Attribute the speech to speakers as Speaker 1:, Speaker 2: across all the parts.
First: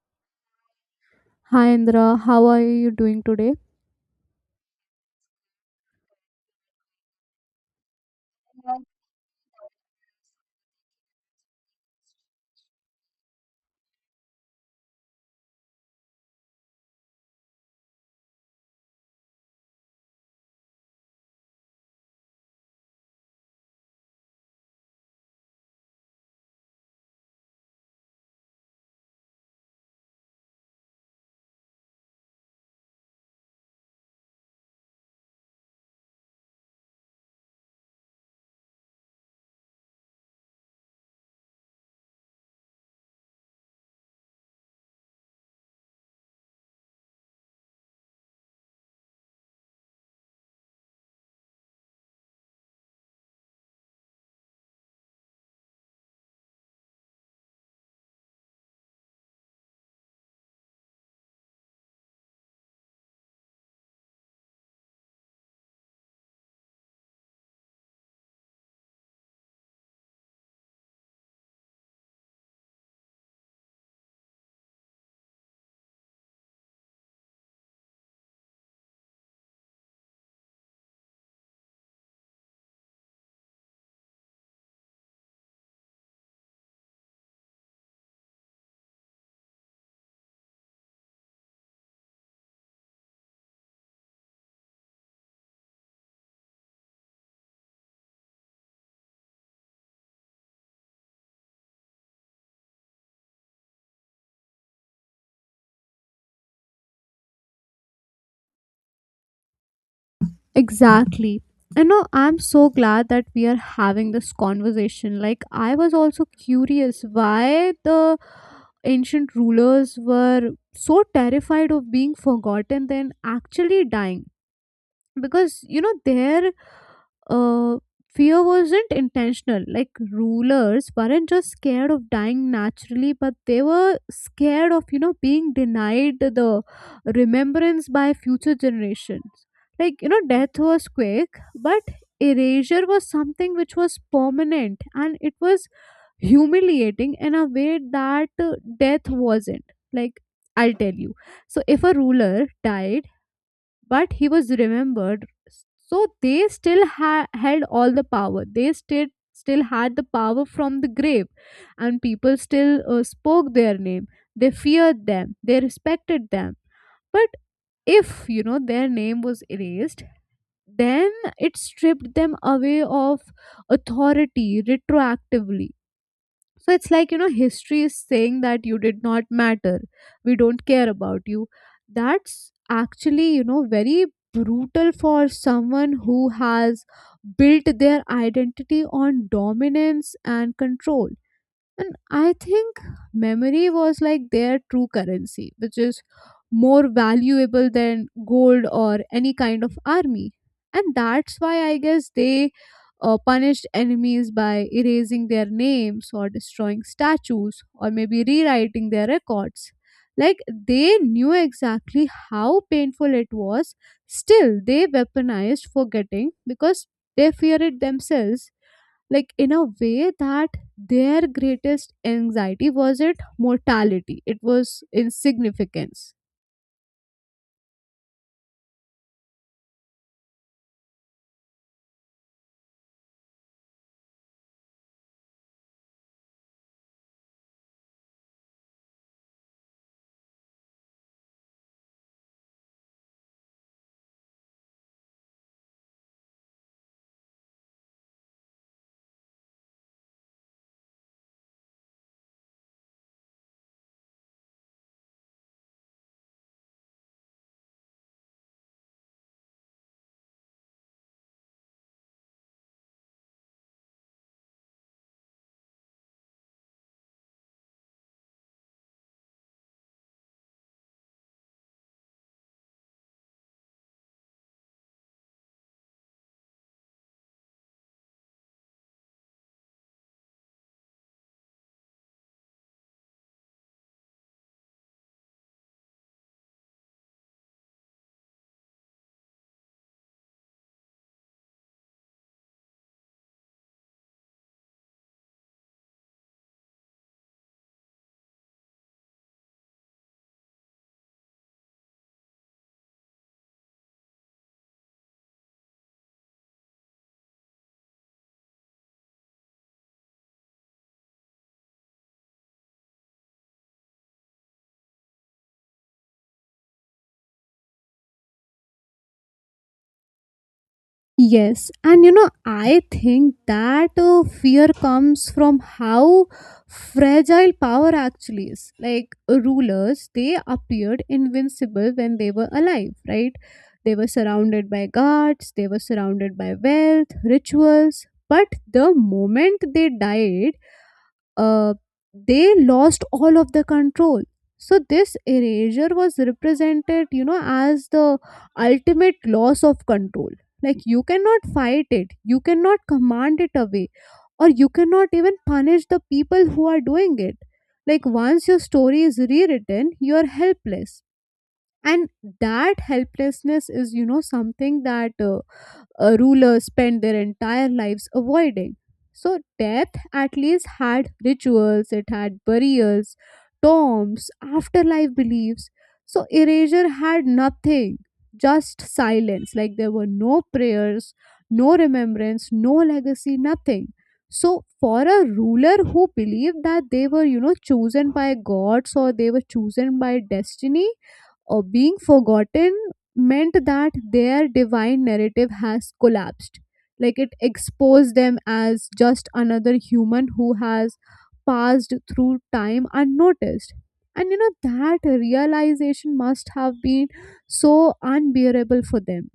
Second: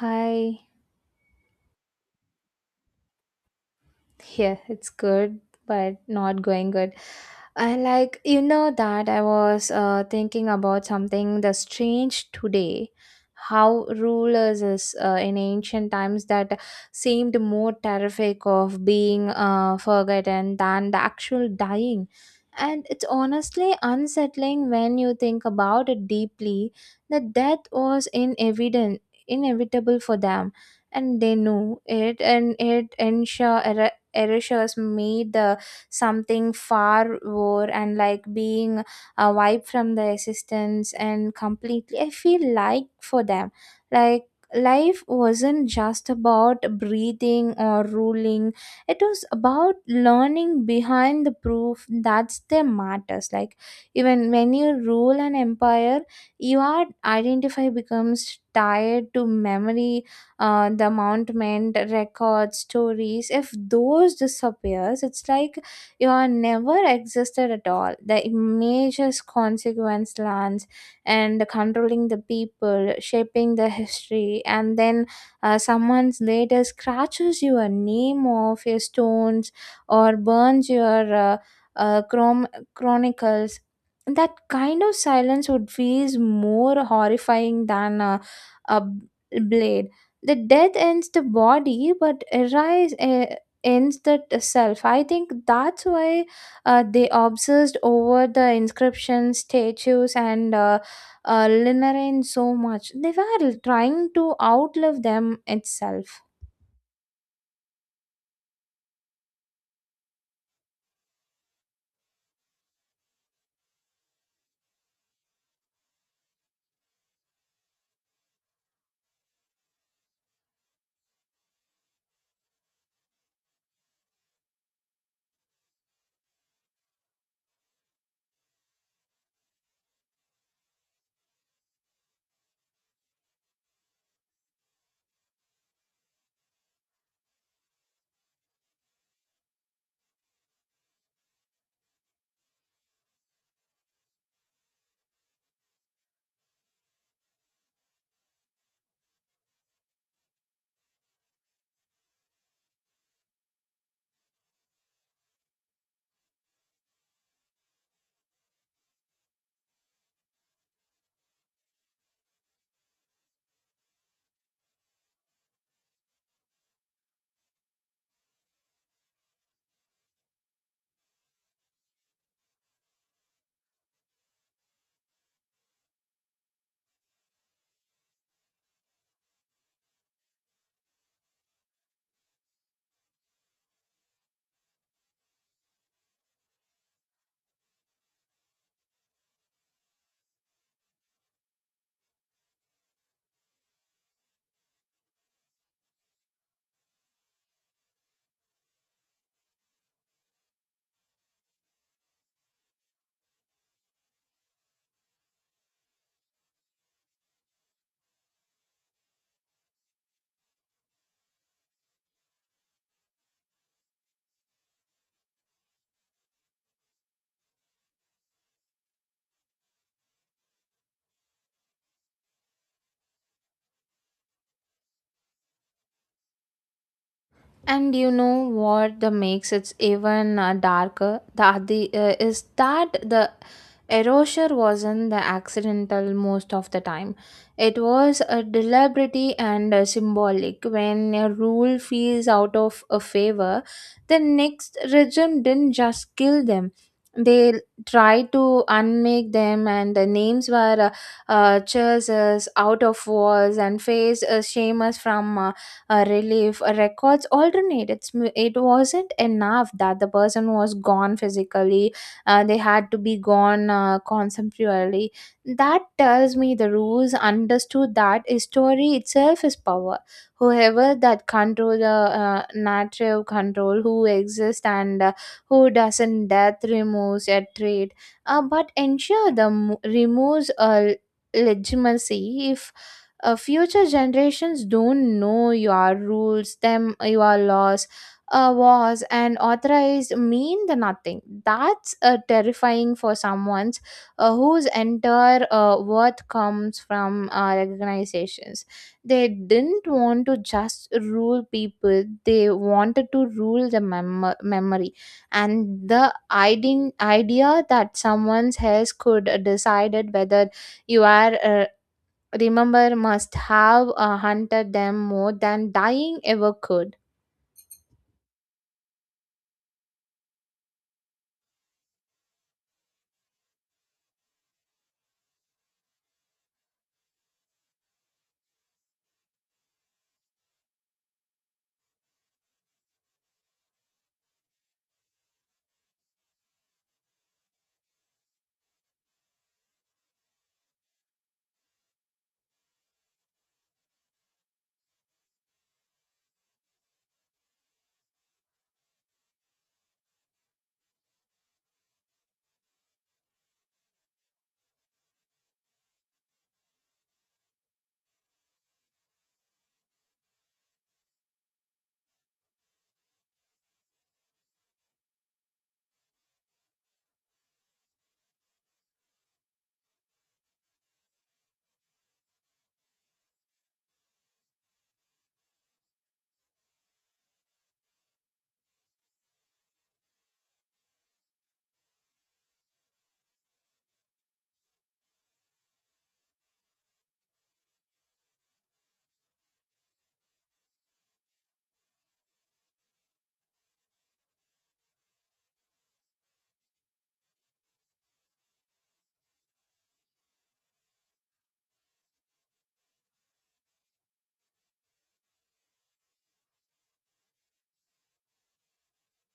Speaker 1: Hi.
Speaker 2: Hi Indra, how are you doing today?
Speaker 1: Yeah, it's good, but not going good. I like, you know, that I was thinking about something that's strange today. How rulers is in ancient times that seemed more terrific of being forgotten than the actual dying. And it's honestly unsettling when you think about it deeply that death was inevitable, inevitable for them, and they knew it, and it ensure erasures made something far more and like being wiped from the existence and completely. I feel like for them, like, life wasn't just about breathing or ruling, it was about learning behind the proof that's the matters. Like, even when you rule an empire, your identify becomes tied to memory. The amountment records stories, if those disappears it's like you are never existed at all. The images consequence lands and controlling the people, shaping the history, and then someone's later scratches your name off your stones or burns your uh, chrom- chronicles. That kind of silence would feel more horrifying than a blade. The death ends the body, but arise ends the self. I think that's why they obsessed over the inscriptions, statues, and linarine so much. They were trying to outlive them itself.
Speaker 2: Exactly. You know, I'm so glad that we are having this conversation. Like, I was also curious why the ancient rulers were so terrified of being forgotten than actually dying, because you know their uh, fear wasn't intentional. Like, rulers weren't just scared of dying naturally, but they were scared of, you know, being denied the remembrance by future generations. Like, you know, death was quick, but erasure was something which was permanent, and it was humiliating in a way that death wasn't. Like, I'll tell you, so if a ruler died but he was remembered, so they had all the power. They still had the power from the grave, and people still spoke their name. They feared them, they respected them. But if, you know, their name was erased, then it stripped them away of authority retroactively. So it's like, you know, history is saying that you did not matter. We don't care about you. That's actually, you know, very brutal for someone who has built their identity on dominance and control. And I think memory was like their true currency, which is more valuable than gold or any kind of army. And that's why I guess they punished enemies by erasing their names or destroying statues or maybe rewriting their records. Like, they knew exactly how painful it was, still, they weaponized forgetting because they fear it themselves, like in a way that their greatest anxiety wasn't mortality, it was insignificance.
Speaker 1: And you know what the makes it even darker? The Is that the erasure wasn't the accidental most of the time. It was a deliberate and symbolic. When a rule feels out of a favor, the next regime didn't just kill them. They tried to unmake them, and the names were chasers out of walls, and faced shames from relief records alternate. It's it wasn't enough that the person was gone physically, they had to be gone conceptually. That tells me the rules understood that a story itself is power. Whoever that control the narrative control who exists and who doesn't. Death removes a trait but ensure the removes a legitimacy. If future generations don't know your rules them, your laws, wars and authorized mean the nothing. That's terrifying for someone's, whose entire worth comes from organizations. They didn't want to just rule people, they wanted to rule the memory. And the idea that someone else could decided whether you are remember must have hunted them more than dying ever could.
Speaker 2: Yes, and you know, I think that fear comes from how fragile power actually is. Like, rulers, they appeared invincible when they were alive, right? They were surrounded by guards, they were surrounded by wealth, rituals, but the moment they died, uh, they lost all of the control. So this erasure was represented, you know, as the ultimate loss of control. Like, you cannot fight it, you cannot command it away, or you cannot even punish the people who are doing it. Like, once your story is rewritten, you are helpless. And that helplessness is, you know, something that rulers spent their entire lives avoiding. So, death at least had rituals, it had burials, tombs, afterlife beliefs. So, erasure had nothing, just silence. Like, there were no prayers, no remembrance, no legacy, nothing. So, for a ruler who believed that they were, you know, chosen by gods or they were chosen by destiny, or being forgotten meant that their divine narrative has collapsed. Like, it exposed them as just another human who has passed through time unnoticed. And you know, that realization must have been so unbearable for them.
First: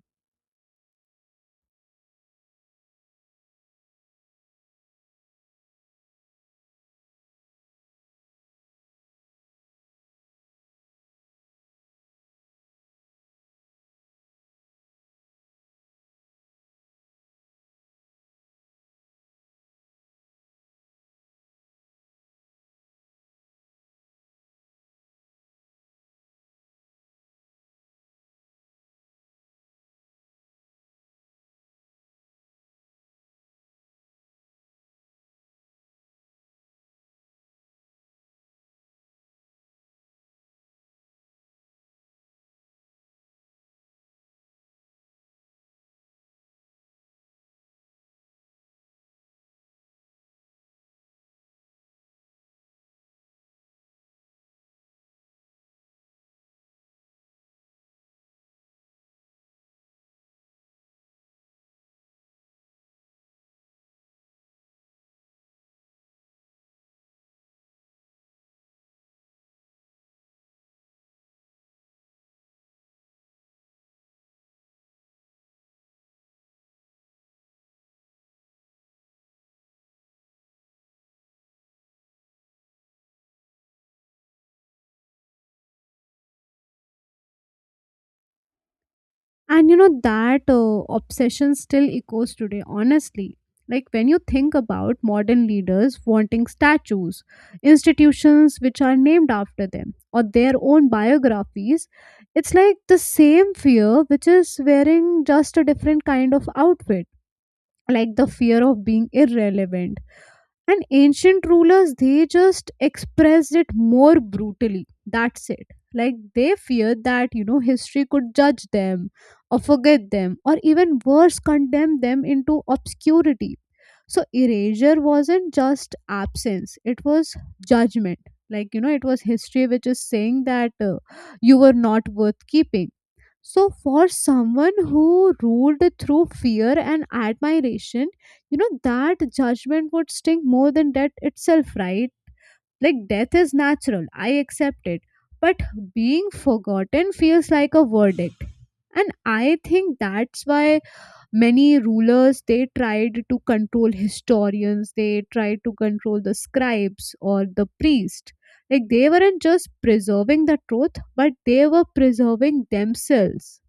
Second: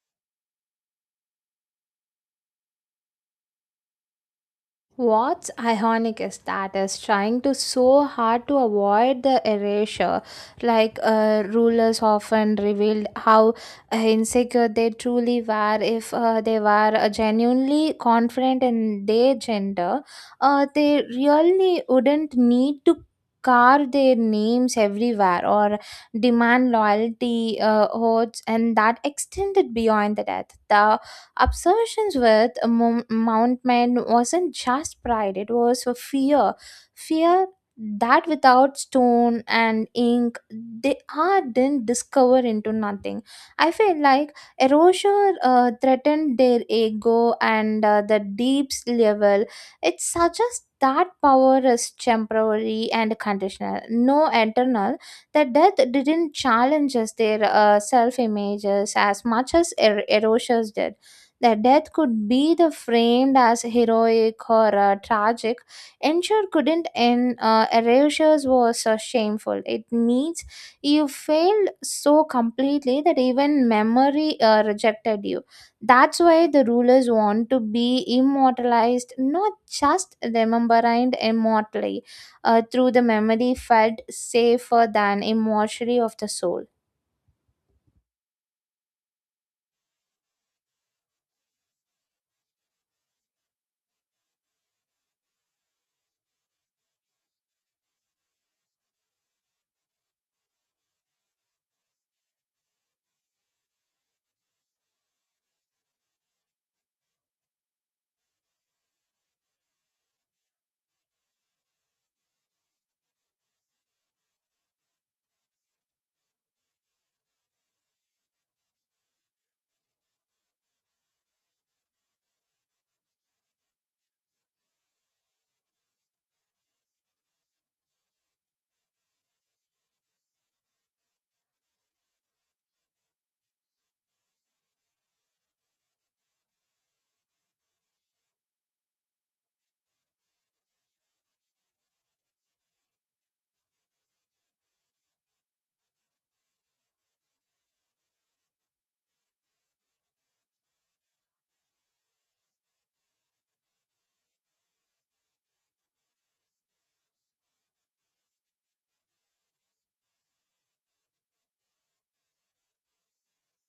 Speaker 1: What's ironic is that is trying to so hard to avoid the erasure. Like, rulers often revealed how insecure they truly were. If they were genuinely confident in their gender, they really wouldn't need to carve their names everywhere or demand loyalty oaths and that extended beyond the death. The obsessions with a Mount man wasn't just pride, it was a fear. Fear that without stone and ink, they are didn't discover into nothing. I feel like erosure threatened their ego and the deeps level. It suggests that power is temporary and conditional, no eternal. That death didn't challenge us their self images as much as erosures did. Their death could be the framed as heroic or tragic. Ensure couldn't end. Erasures was shameful. It means you failed so completely that even memory rejected you. That's why the rulers want to be immortalized, not just remembered immortally, through the memory felt safer than immortality of the soul.
Speaker 2: And you know, that obsession still echoes today, honestly. Like, when you think about modern leaders wanting statues, institutions which are named after them, or their own biographies, it's like the same fear, which is wearing just a different kind of outfit, like the fear of being irrelevant. And ancient rulers, they just expressed it more brutally, that's it. Like, they feared that, you know, history could judge them or forget them or even worse, condemn them into obscurity. So erasure wasn't just absence, it was judgment. Like, you know, it was history which is saying that you were not worth keeping. So, for someone who ruled through fear and admiration, you know, that judgment would sting more than death itself, right? Like, death is natural, I accept it. But being forgotten feels like a verdict. And I think that's why many rulers, they tried to control historians, they tried to control the scribes or the priest. Like, they weren't just preserving the truth, but they were preserving themselves.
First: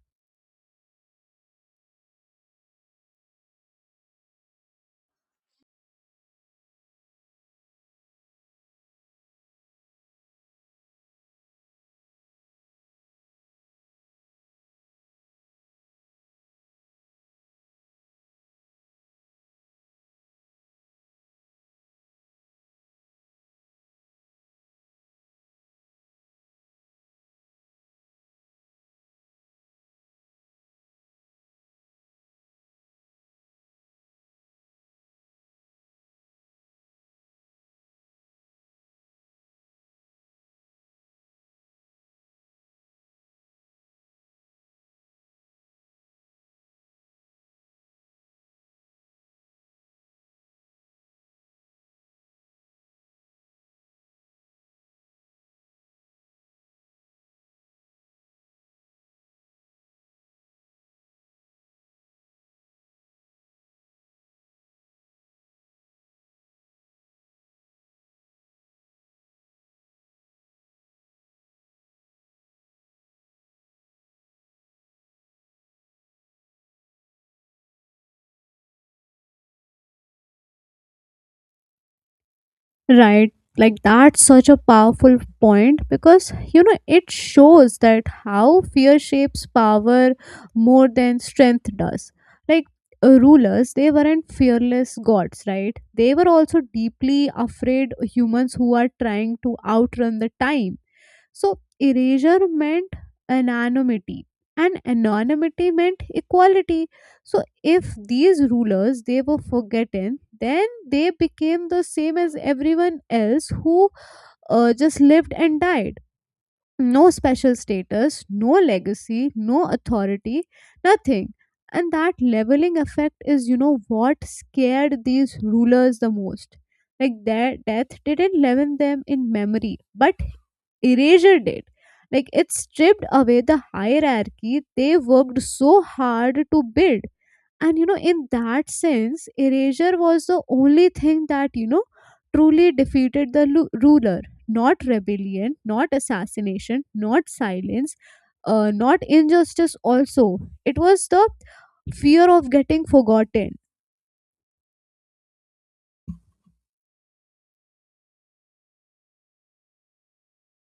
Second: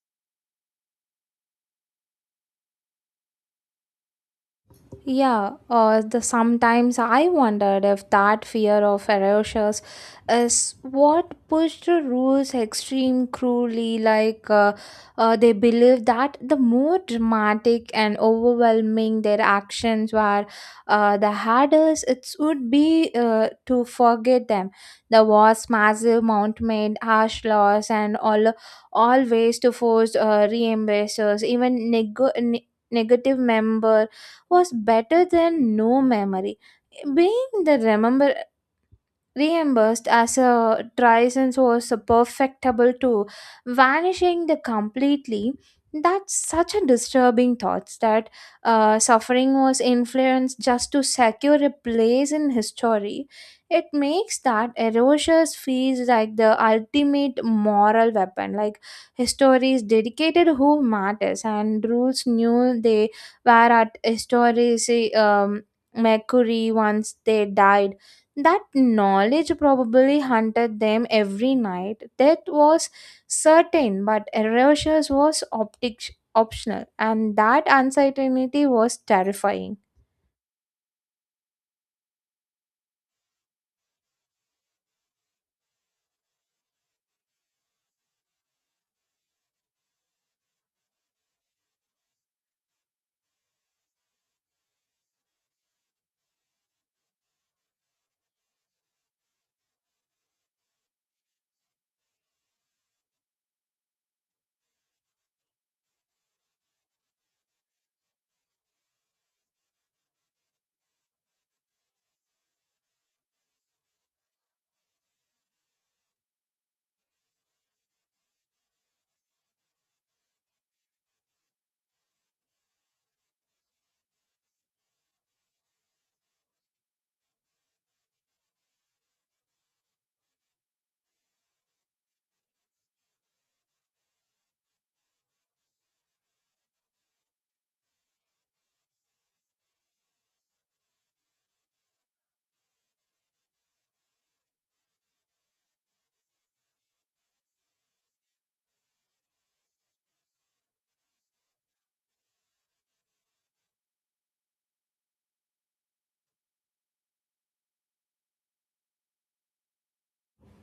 Speaker 1: Yeah, or the sometimes I wondered if that fear of erasures is what pushed the rules extreme cruelly. Like, they believed that the more dramatic and overwhelming their actions were, the harder it would be to forget them. The wars, massive mount made harsh laws, and all ways to force re-embracers, even negative member was better than no memory. Being the remember reimbursed as a Trison's was a perfectable to vanishing the completely. That's such a disturbing thoughts, that suffering was influenced just to secure a place in history. It makes that erosius feels like the ultimate moral weapon. Like, histories dedicated who matters, and rules knew they were at histories mercury once they died. That knowledge probably haunted them every night. Death was certain, but erasure was optional, and that uncertainty was terrifying.
Speaker 2: Right. Like, that's such a powerful point because you know, it shows that how fear shapes power more than strength does. Like, rulers, they weren't fearless gods, right? They were also deeply afraid humans who are trying to outrun the time. So erasure meant anonymity, and anonymity meant equality. So if these rulers they were forgotten, then they became the same as everyone else who just lived and died. No special status, no legacy, no authority, nothing. And that leveling effect is, you know, what scared these rulers the most. Like, their death didn't leaven them in memory, but erased it. Like, it stripped away the hierarchy they worked so hard to build. And you know, in that sense, erasure was the only thing that, you know, truly defeated the ruler. Not rebellion, not assassination, not silence, not injustice also. It was the fear of getting forgotten.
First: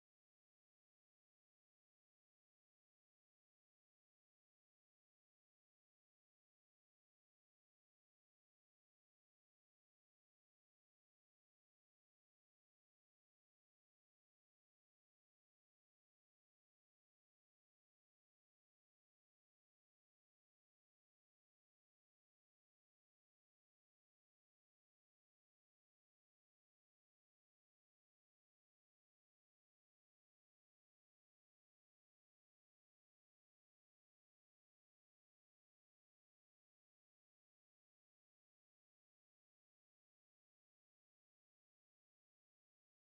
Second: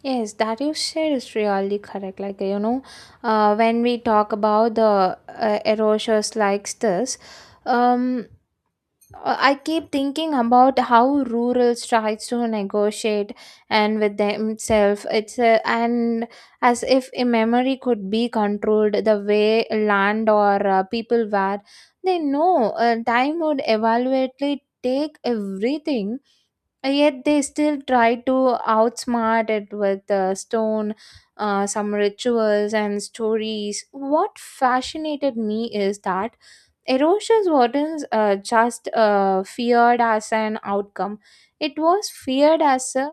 Speaker 1: Yes, that you said is really correct. Like, you know, when we talk about the erasures like this, um, I keep thinking about how rural tries to negotiate and with themselves. It's a, and as if a memory could be controlled the way land or people were. They know time would evaluately take everything, yet they still try to outsmart it with stone, some rituals and stories. What fascinated me is that erosion wasn't just feared as an outcome, it was feared as a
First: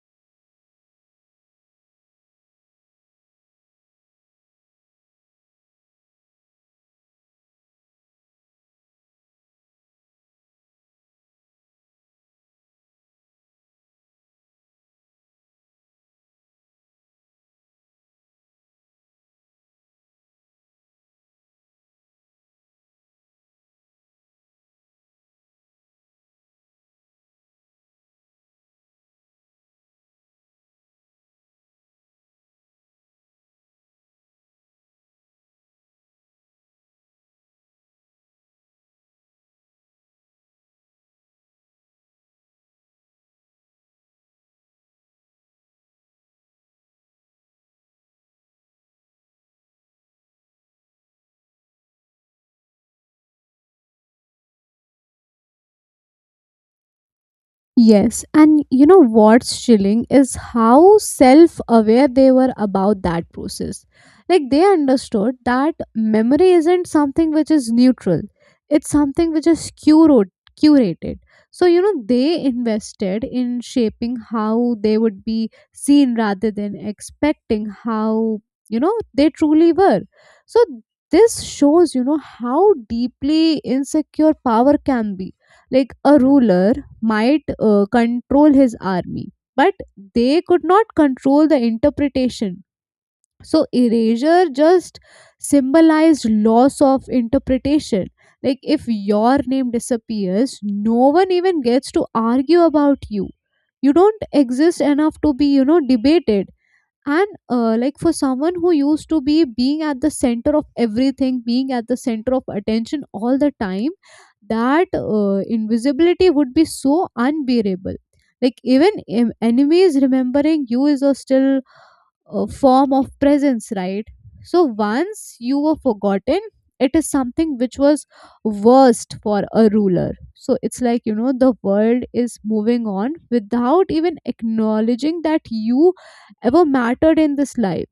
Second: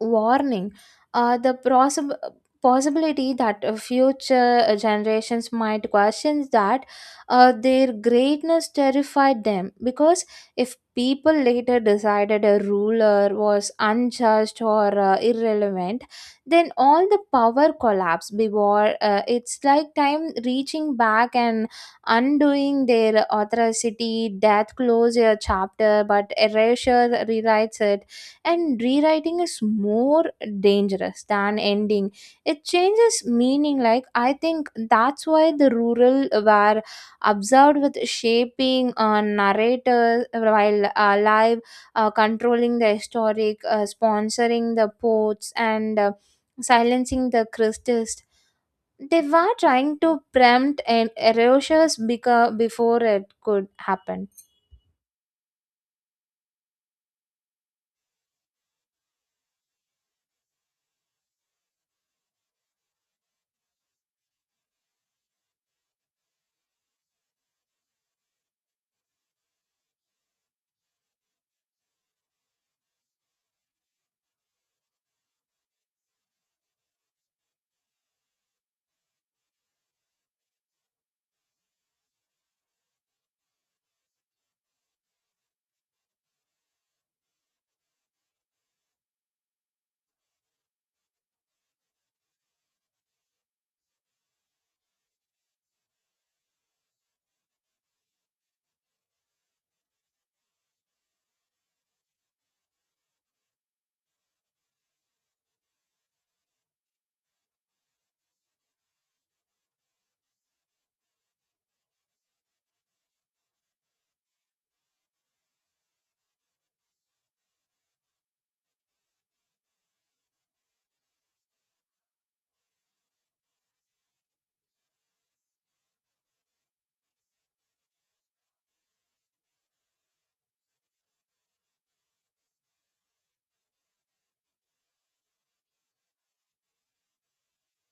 Speaker 1: warning. The possible possibility that future generations might question that their greatness terrified them, because if people later decided a ruler was unjust or irrelevant, then all the power collapsed before it's like time reaching back and undoing their authority. Death close a chapter, but erasure rewrites it, and rewriting is more dangerous than ending. It changes meaning. Like, I think that's why the rural were observed with shaping narrators while alive, controlling the historic, sponsoring the poets, and silencing the christians. They were trying to prompt and erasures before it could happen.
Speaker 2: Yes, and you know what's chilling is how self aware they were about that process. Like, they understood that memory isn't something which is neutral, it's something which is curated. So, you know, they invested in shaping how they would be seen rather than expecting how, you know, they truly were. So, this shows, you know, how deeply insecure power can be. Like, a ruler might control his army, but they could not control the interpretation. So, erasure just symbolized loss of interpretation. Like, if your name disappears, no one even gets to argue about you. You don't exist enough to be, you know, debated. And like, for someone who used to be being at the center of everything, being at the center of attention all the time, that invisibility would be so unbearable. Like, even enemies remembering you is a still form of presence, right? So once you were forgotten, it is something which was worst for a ruler. So it's like, you know, the world is moving on without even acknowledging that you ever mattered in this life.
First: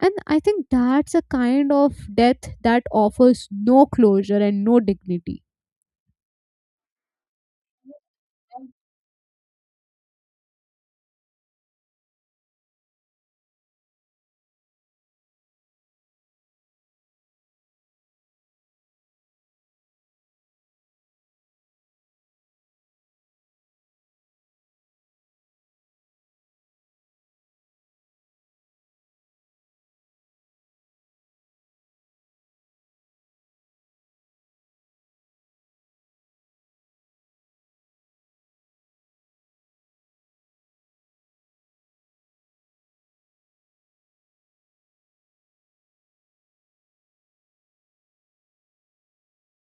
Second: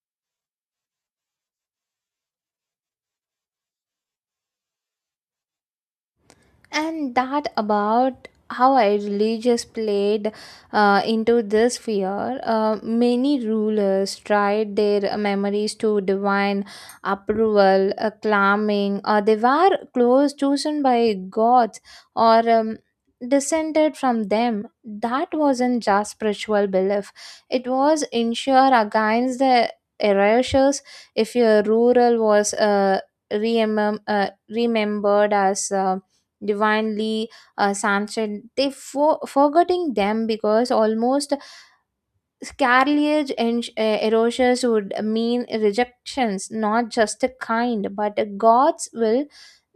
Speaker 2: And I think that's a kind of death that offers no closure and no dignity.
Speaker 1: And that about how I religious played into this fear. Many rulers tried their memories to divine approval, acclaiming, or they were close chosen by gods or descended from them. That wasn't just spiritual belief; it was ensure against the erasures. If your rural was remem- uh, remembered as divinely samson, they forgetting them because almost scarliage and erasures would mean rejections, not just a kind, but a God's will.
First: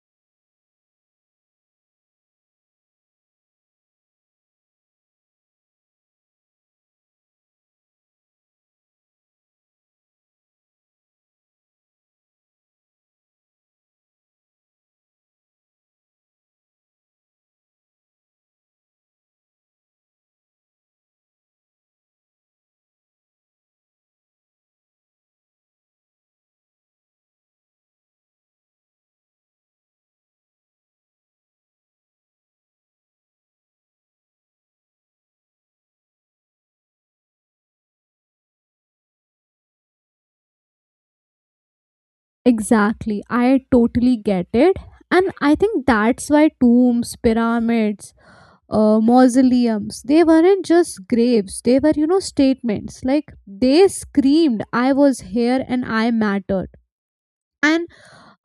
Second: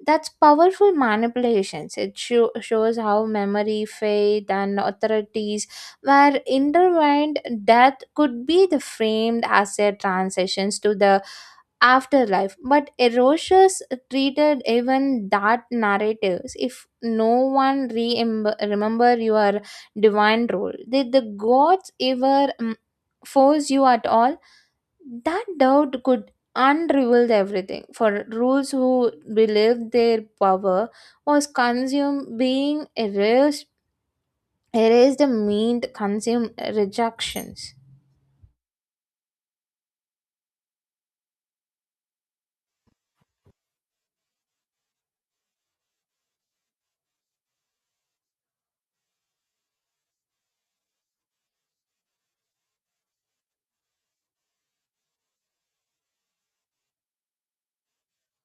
Speaker 1: That's powerful manipulations. It shows how memory, faith, and authorities were intertwined. Death could be the framed as a transitions to the afterlife, but erosius treated even that narratives. If no one remember your divine role, did the gods ever force you at all? That doubt could unreveal everything. For rules who believed their power was consumed being erased, erased meant consumed rejections.
Speaker 2: Exactly. I totally get it. And I think that's why tombs, pyramids, mausoleums. They weren't just graves, they were, you know, statements. Like, they screamed, I was here and I mattered. And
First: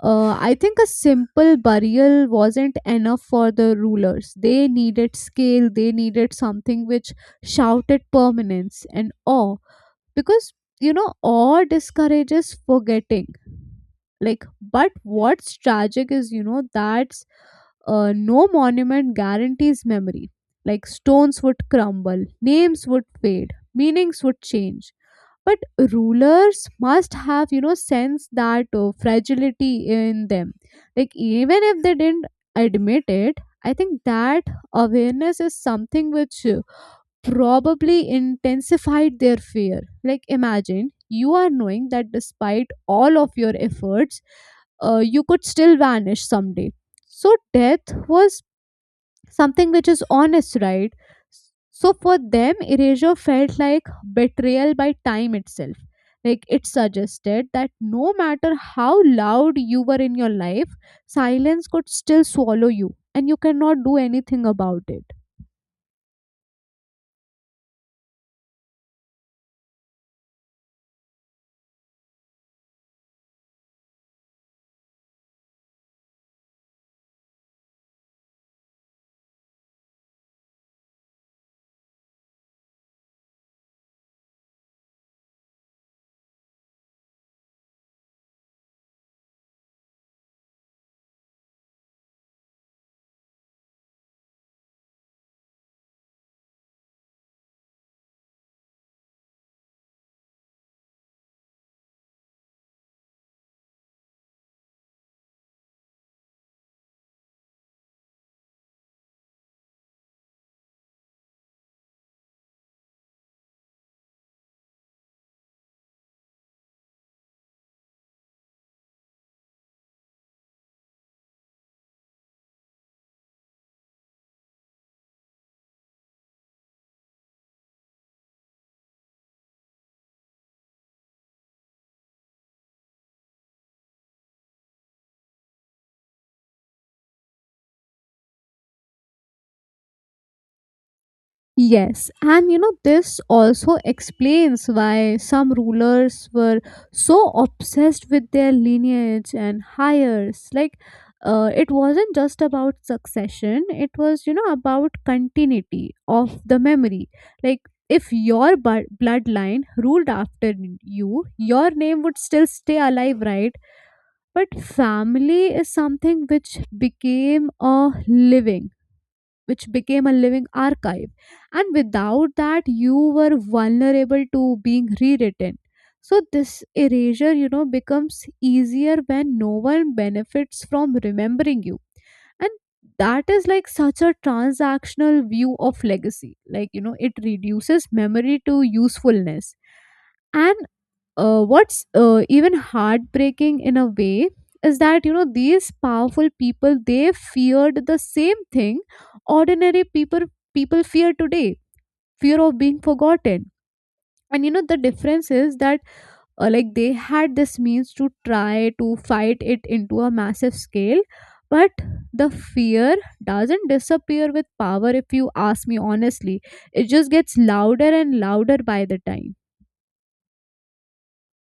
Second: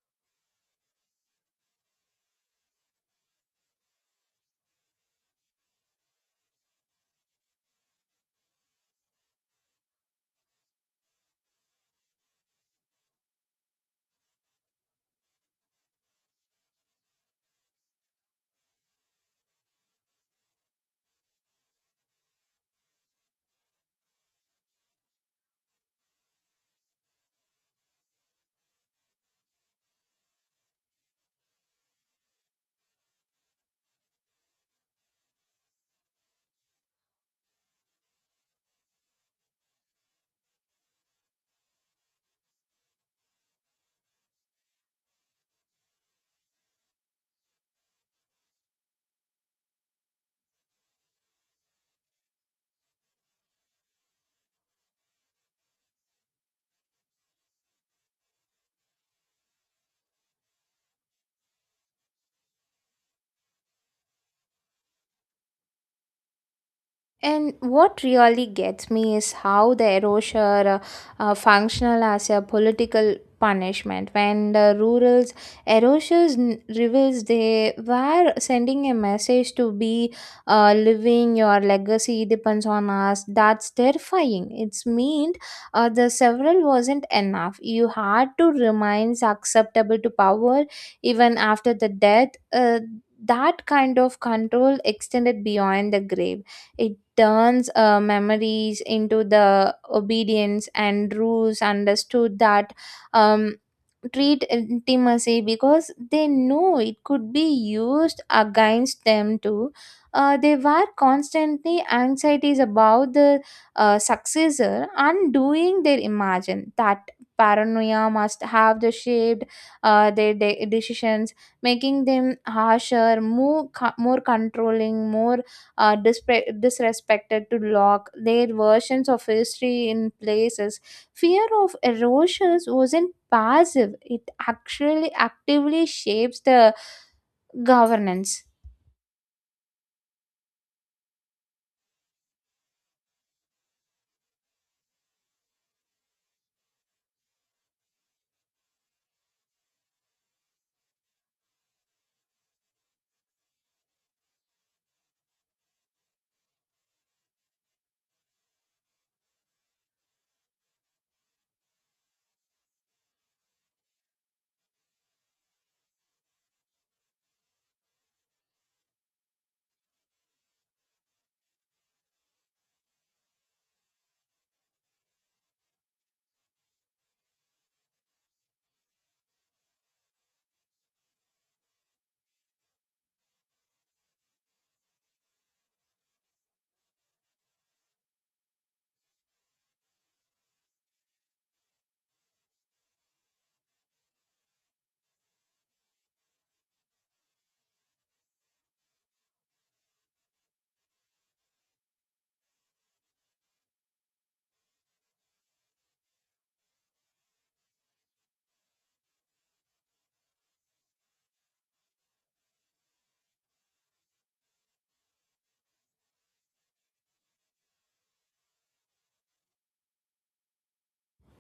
Speaker 2: I think a simple burial wasn't enough for the rulers. They needed scale, they needed something which shouted permanence and awe. Because, you know, awe discourages forgetting. Like, but what's tragic is, you know, that no monument guarantees memory. Like, stones would crumble, names would fade, meanings would change. But rulers must have, you know, sense that fragility in them. Like, even if they didn't admit it, I think that awareness is something which probably intensified their fear. Like, imagine you are knowing that despite all of your efforts, you could still vanish someday. So death was something which is honest, right? So for them, erasure felt like betrayal by time itself. Like, it suggested that no matter how loud you were in your life, silence could still swallow you and you cannot do anything about it.
Speaker 1: And what really gets me is how the erosure functional as a political punishment. When the rural's erosures reveals they were sending a message to be living your legacy depends on us. That's terrifying. It's meant the several wasn't enough, you had to remain acceptable to power even after the death. That kind of control extended beyond the grave. It turns memories into the obedience, and rules understood that um, treat intimacy because they know it could be used against them too. They were constantly anxieties about the successor undoing their imagine. That paranoia must have the shaped their decisions, making them harsher, more controlling, more disrespected to lock their versions of history in places. Fear of erosions wasn't passive, it actually actively shapes the governance.
Speaker 2: Yes, and you know, this also explains why some rulers were so obsessed with their lineage and hires. Like, it wasn't just about succession, it was, you know, about continuity of the memory. Like, if your bloodline ruled after you, your name would still stay alive, right? But family is something which became a living, archive. And without that, you were vulnerable to being rewritten. So, this erasure, you know, becomes easier when no one benefits from remembering you. And that is like such a transactional view of legacy. Like, you know, it reduces memory to usefulness. And what's even heartbreaking in a way is that you know, these powerful people, they feared the same thing ordinary people fear today, fear of being forgotten. And you know, the difference is that like, they had this means to try to fight it into a massive scale, but the fear doesn't disappear with power, if you ask me honestly. It just gets louder and louder by the time.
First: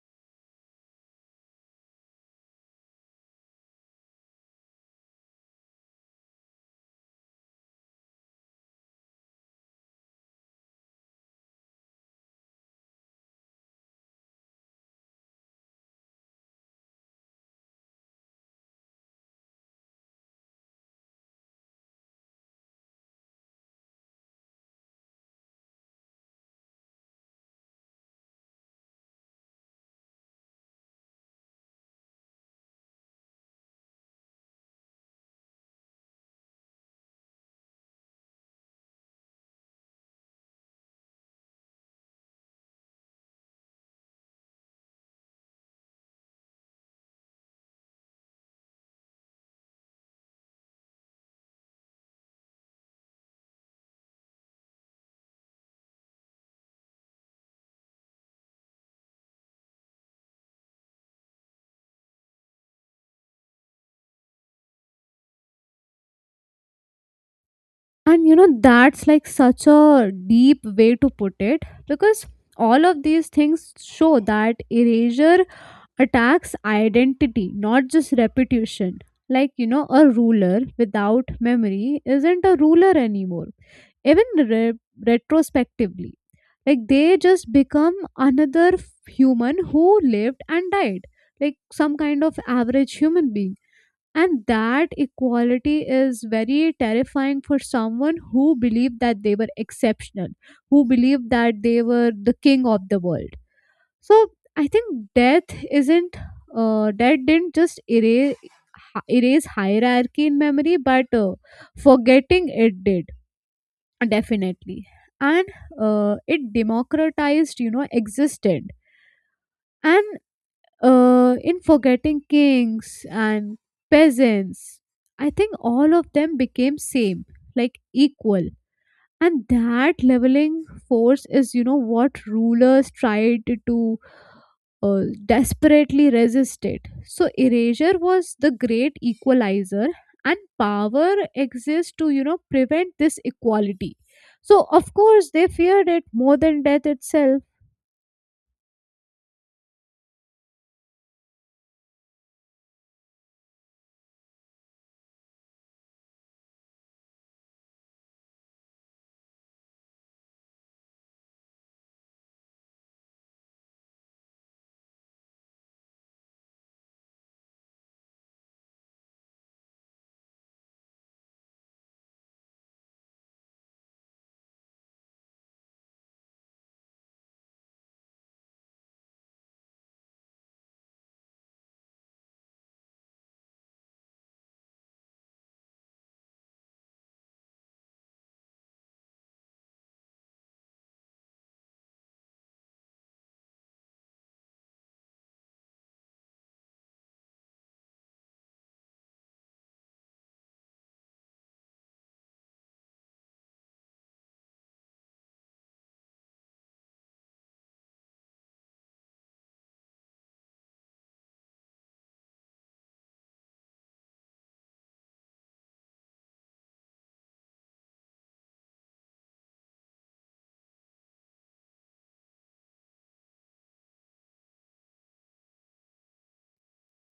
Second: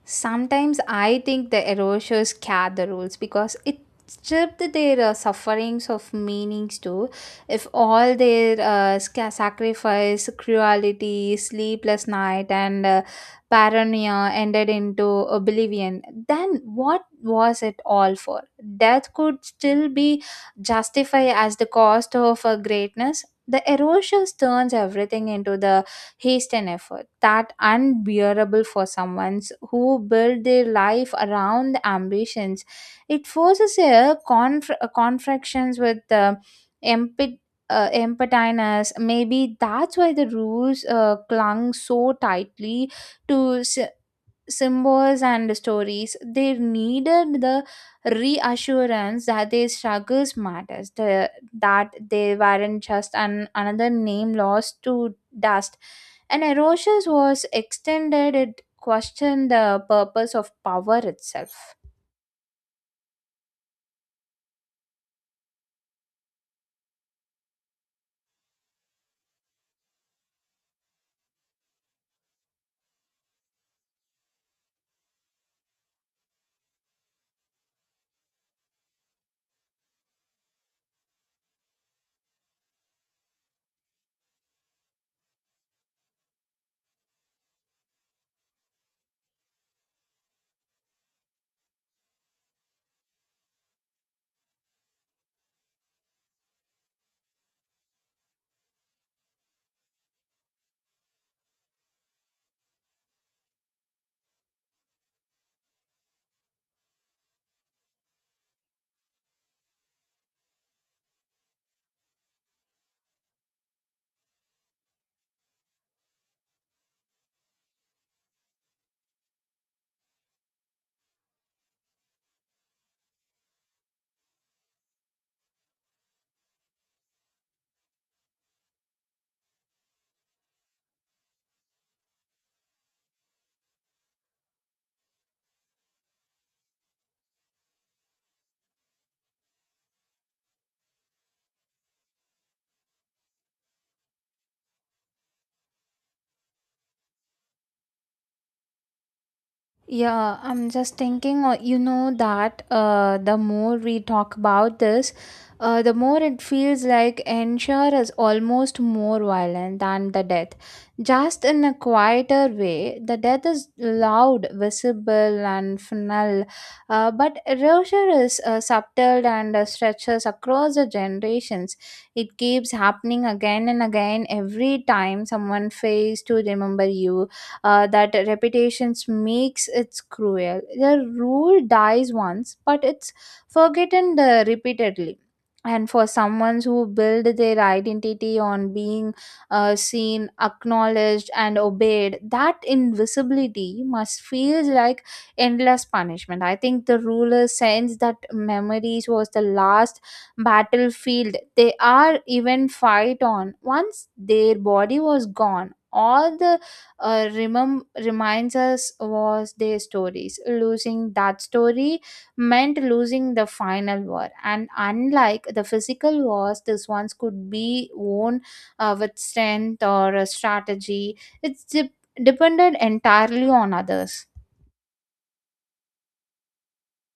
Speaker 1: Sometimes I think the erasures scare the rules because it stripped their sufferings of meanings too. If all their sacrifice, cruelty, sleepless night, and paranoia ended into oblivion, then what was it all for? Death could still be justified as the cost of greatness. The erasures turns everything into the haste and effort. That unbearable for someone who build their life around the ambitions. It forces a confractions with the empty emptiness. Maybe that's why the rules clung so tightly to symbols and stories. They needed the reassurance that their struggles matters, that they weren't just another name lost to dust, and erosions was extended. It questioned the purpose of power itself.
Speaker 2: And you know, that's like such a deep way to put it, because all of these things show that erasure attacks identity, not just repetition. Like, you know, a ruler without memory isn't a ruler anymore, even retrospectively. Like, they just become another human who lived and died, like some kind of average human being. And that equality is very terrifying for someone who believed that they were exceptional, who believed that they were the king of the world. So, I think isn't death didn't just erase hierarchy in memory, but forgetting it did, definitely. And it democratized, you know, existed. And in forgetting, kings and peasants, I think all of them became same, like equal. And that leveling force is, you know, what rulers tried to desperately resist it. So erasure was the great equalizer, and power exists to, you know, prevent this equality. So of course they feared it more than death itself.
Speaker 1: Yeah, I'm just thinking, that the more we talk about this, the more it feels like ensure is almost more violent than the death, just in a quieter way. The death is loud, visible, and final, but erasure is subtle and stretches across the generations. It keeps happening again and again every time someone fails to remember you. That repetitions makes it cruel. The rule dies once, but it's forgotten repeatedly. And for someone who build their identity on being seen, acknowledged, and obeyed, that invisibility must feel like endless punishment. I think the ruler sense that memories was the last battlefield they are even fight on. Once their body was gone, all the reminds us was their stories. Losing that story meant losing the final war, and unlike the physical wars, these ones could be won with strength or a strategy. It's depended entirely on others.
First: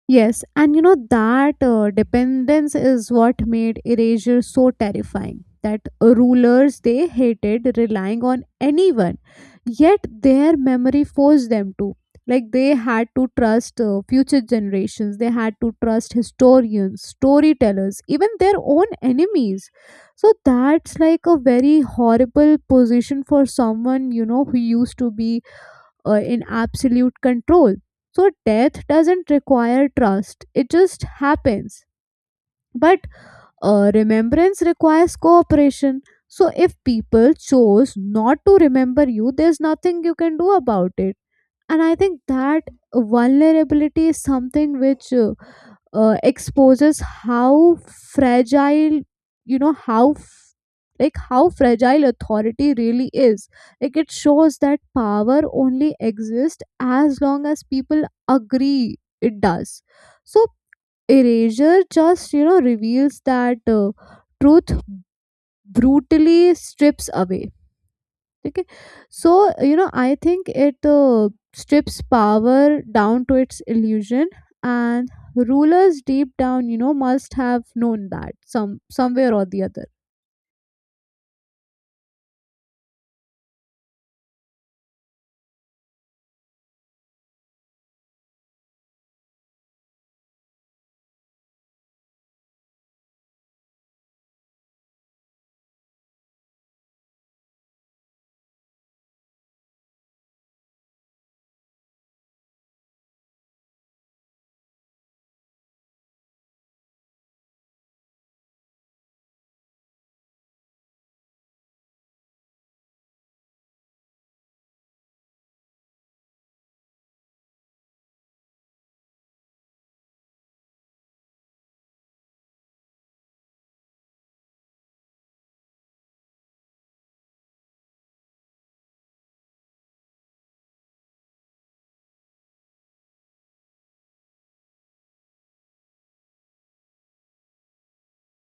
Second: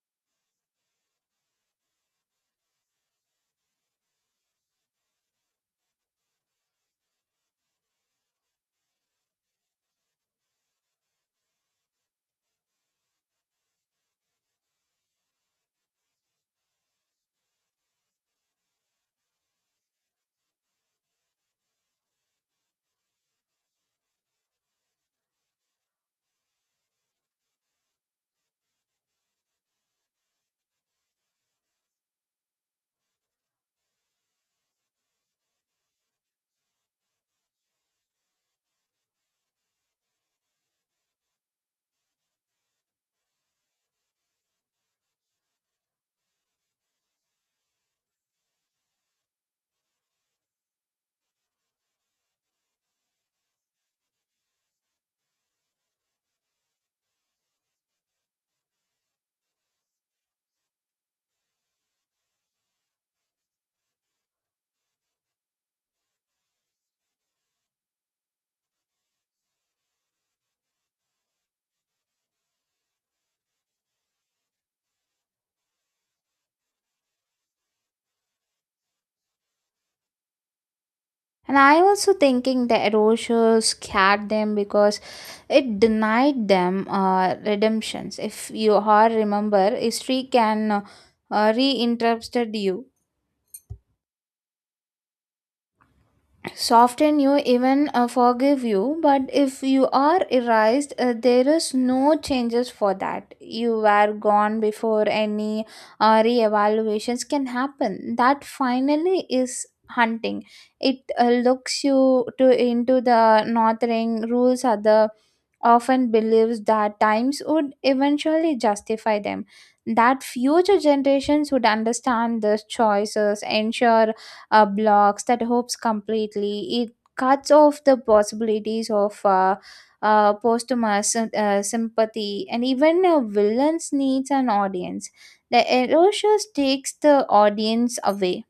Speaker 2: Yes, and you know that dependence is what made erasure so terrifying. That rulers, they hated relying on anyone, yet their memory forced them to. Like, they had to trust future generations, they had to trust historians, storytellers, even their own enemies. So that's like a very horrible position for someone, you know, who used to be in absolute control. So death doesn't require trust, it just happens. But remembrance requires cooperation. So if people chose not to remember you, there's nothing you can do about it. And I think that vulnerability is something which exposes how fragile, you know, like how fragile authority really is. Like, it shows that power only exists as long as people agree it does. So erasure just, you know, reveals that truth, brutally strips away. ठीक है. So, you know, I think it strips power down to its illusion. And rulers, deep down, you know, must have known that somewhere or the other.
Speaker 1: And I also thinking the erosion scared them because it denied them redemptions. If you are remember, history can reinterrupt you, soften you, even forgive you, but if you are erased, there is no changes for that. You were gone before any re-evaluations can happen. That finally is hunting. It looks you to into the northering rules are the often believes that times would eventually justify them, that future generations would understand these choices. Ensure blocks that hopes completely. It cuts off the possibilities of posthumous sympathy, and even a villain's needs an audience. The erasure takes the audience away.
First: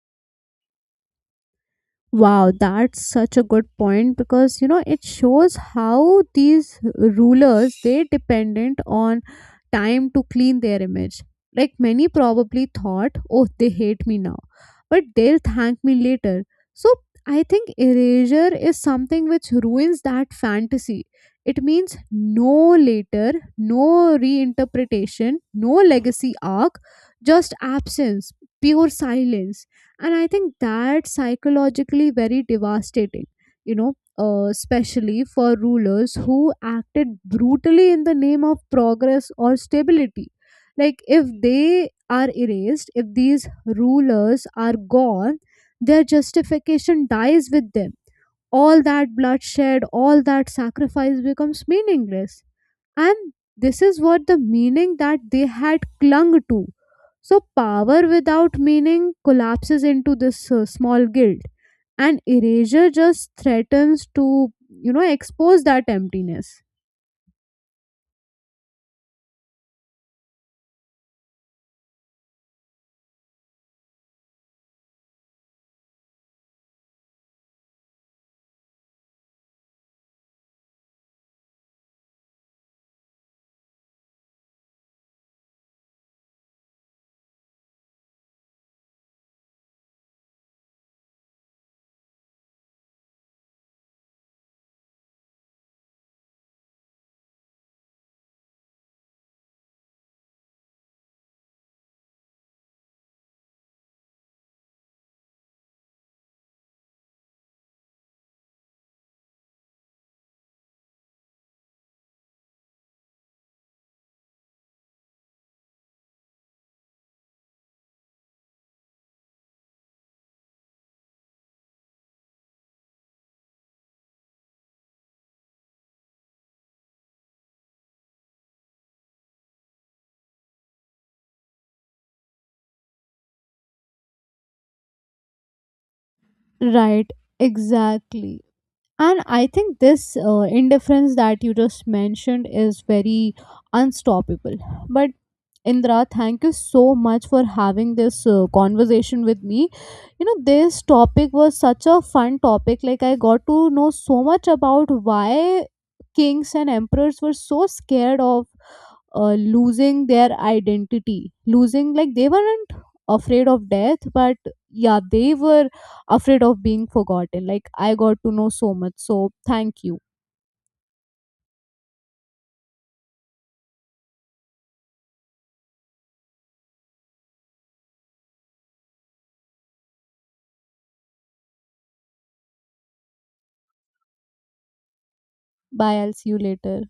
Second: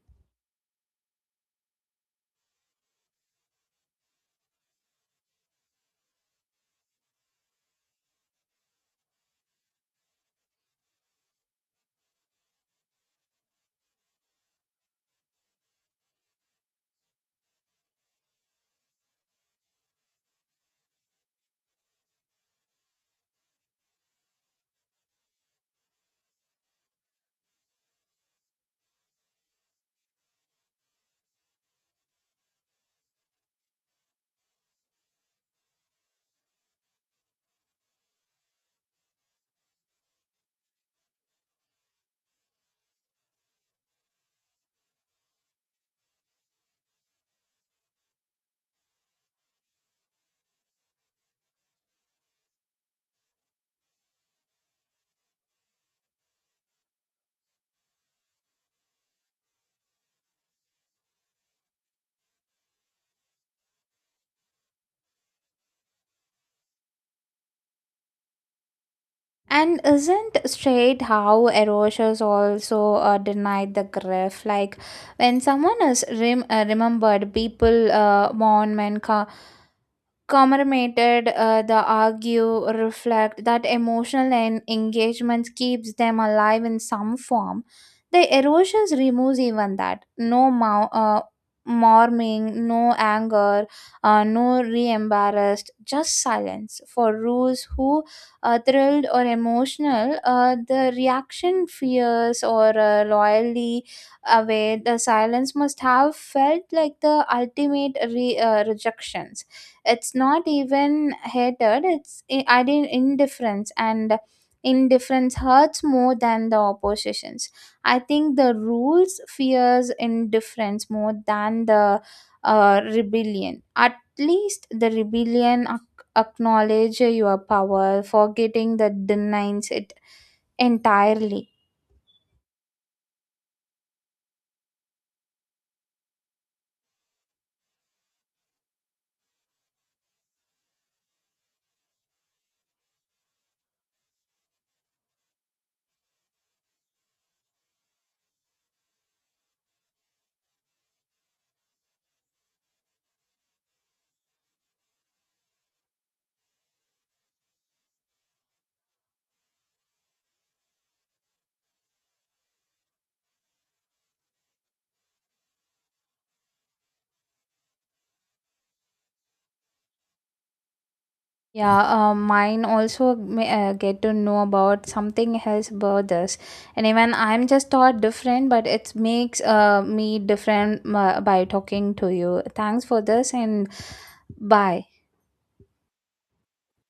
Speaker 2: Wow, that's such a good point because you know, it shows how these rulers they dependent on time to clean their image. Like, many probably thought, oh, they hate me now, but they'll thank me later. So I think erasure is something which ruins that fantasy. It means no later, no reinterpretation, no legacy arc, just absence, pure silence. And I think that's psychologically very devastating, you know, especially for rulers who acted brutally in the name of progress or stability. Like, if they are erased, if these rulers are gone, their justification dies with them. All that bloodshed, all that sacrifice becomes meaningless. And this is what the meaning that they had clung to. So power without meaning collapses into this small guilt, and erasure just threatens to, you know, expose that emptiness.
Speaker 1: And isn't straight how erasures also denied the grief? Like, when someone is remembered, people mourn, men, commemorated the argue reflect. That emotional engagements keeps them alive in some form. The erosions removes even that. No mourning, no anger, no re-embarrassed, just silence. For rules who thrilled or emotional, the reaction fears or loyally away, the silence must have felt like the ultimate rejections. It's not even hatred, it's I didn't indifference, and indifference hurts more than the oppositions. I think the rules fears indifference more than the rebellion. At least the rebellion acknowledge your power, forgetting that denies it entirely.
Speaker 2: Right, exactly. And I think this indifference that you just mentioned is very unstoppable. But Indra, thank you so much for having this conversation with me. You know, this topic was such a fun topic. Like, I got to know so much about why kings and emperors were so scared of losing their identity. Losing, like, they weren't afraid of death, but yeah, they were afraid of being forgotten. Like, I got to know so much. So, thank you.
Speaker 1: Yeah, mine also may, get to know about something else about this, and even I'm just thought different, but it makes me different by talking to you. Thanks for this, and bye.
Speaker 2: Bye. I'll see you later.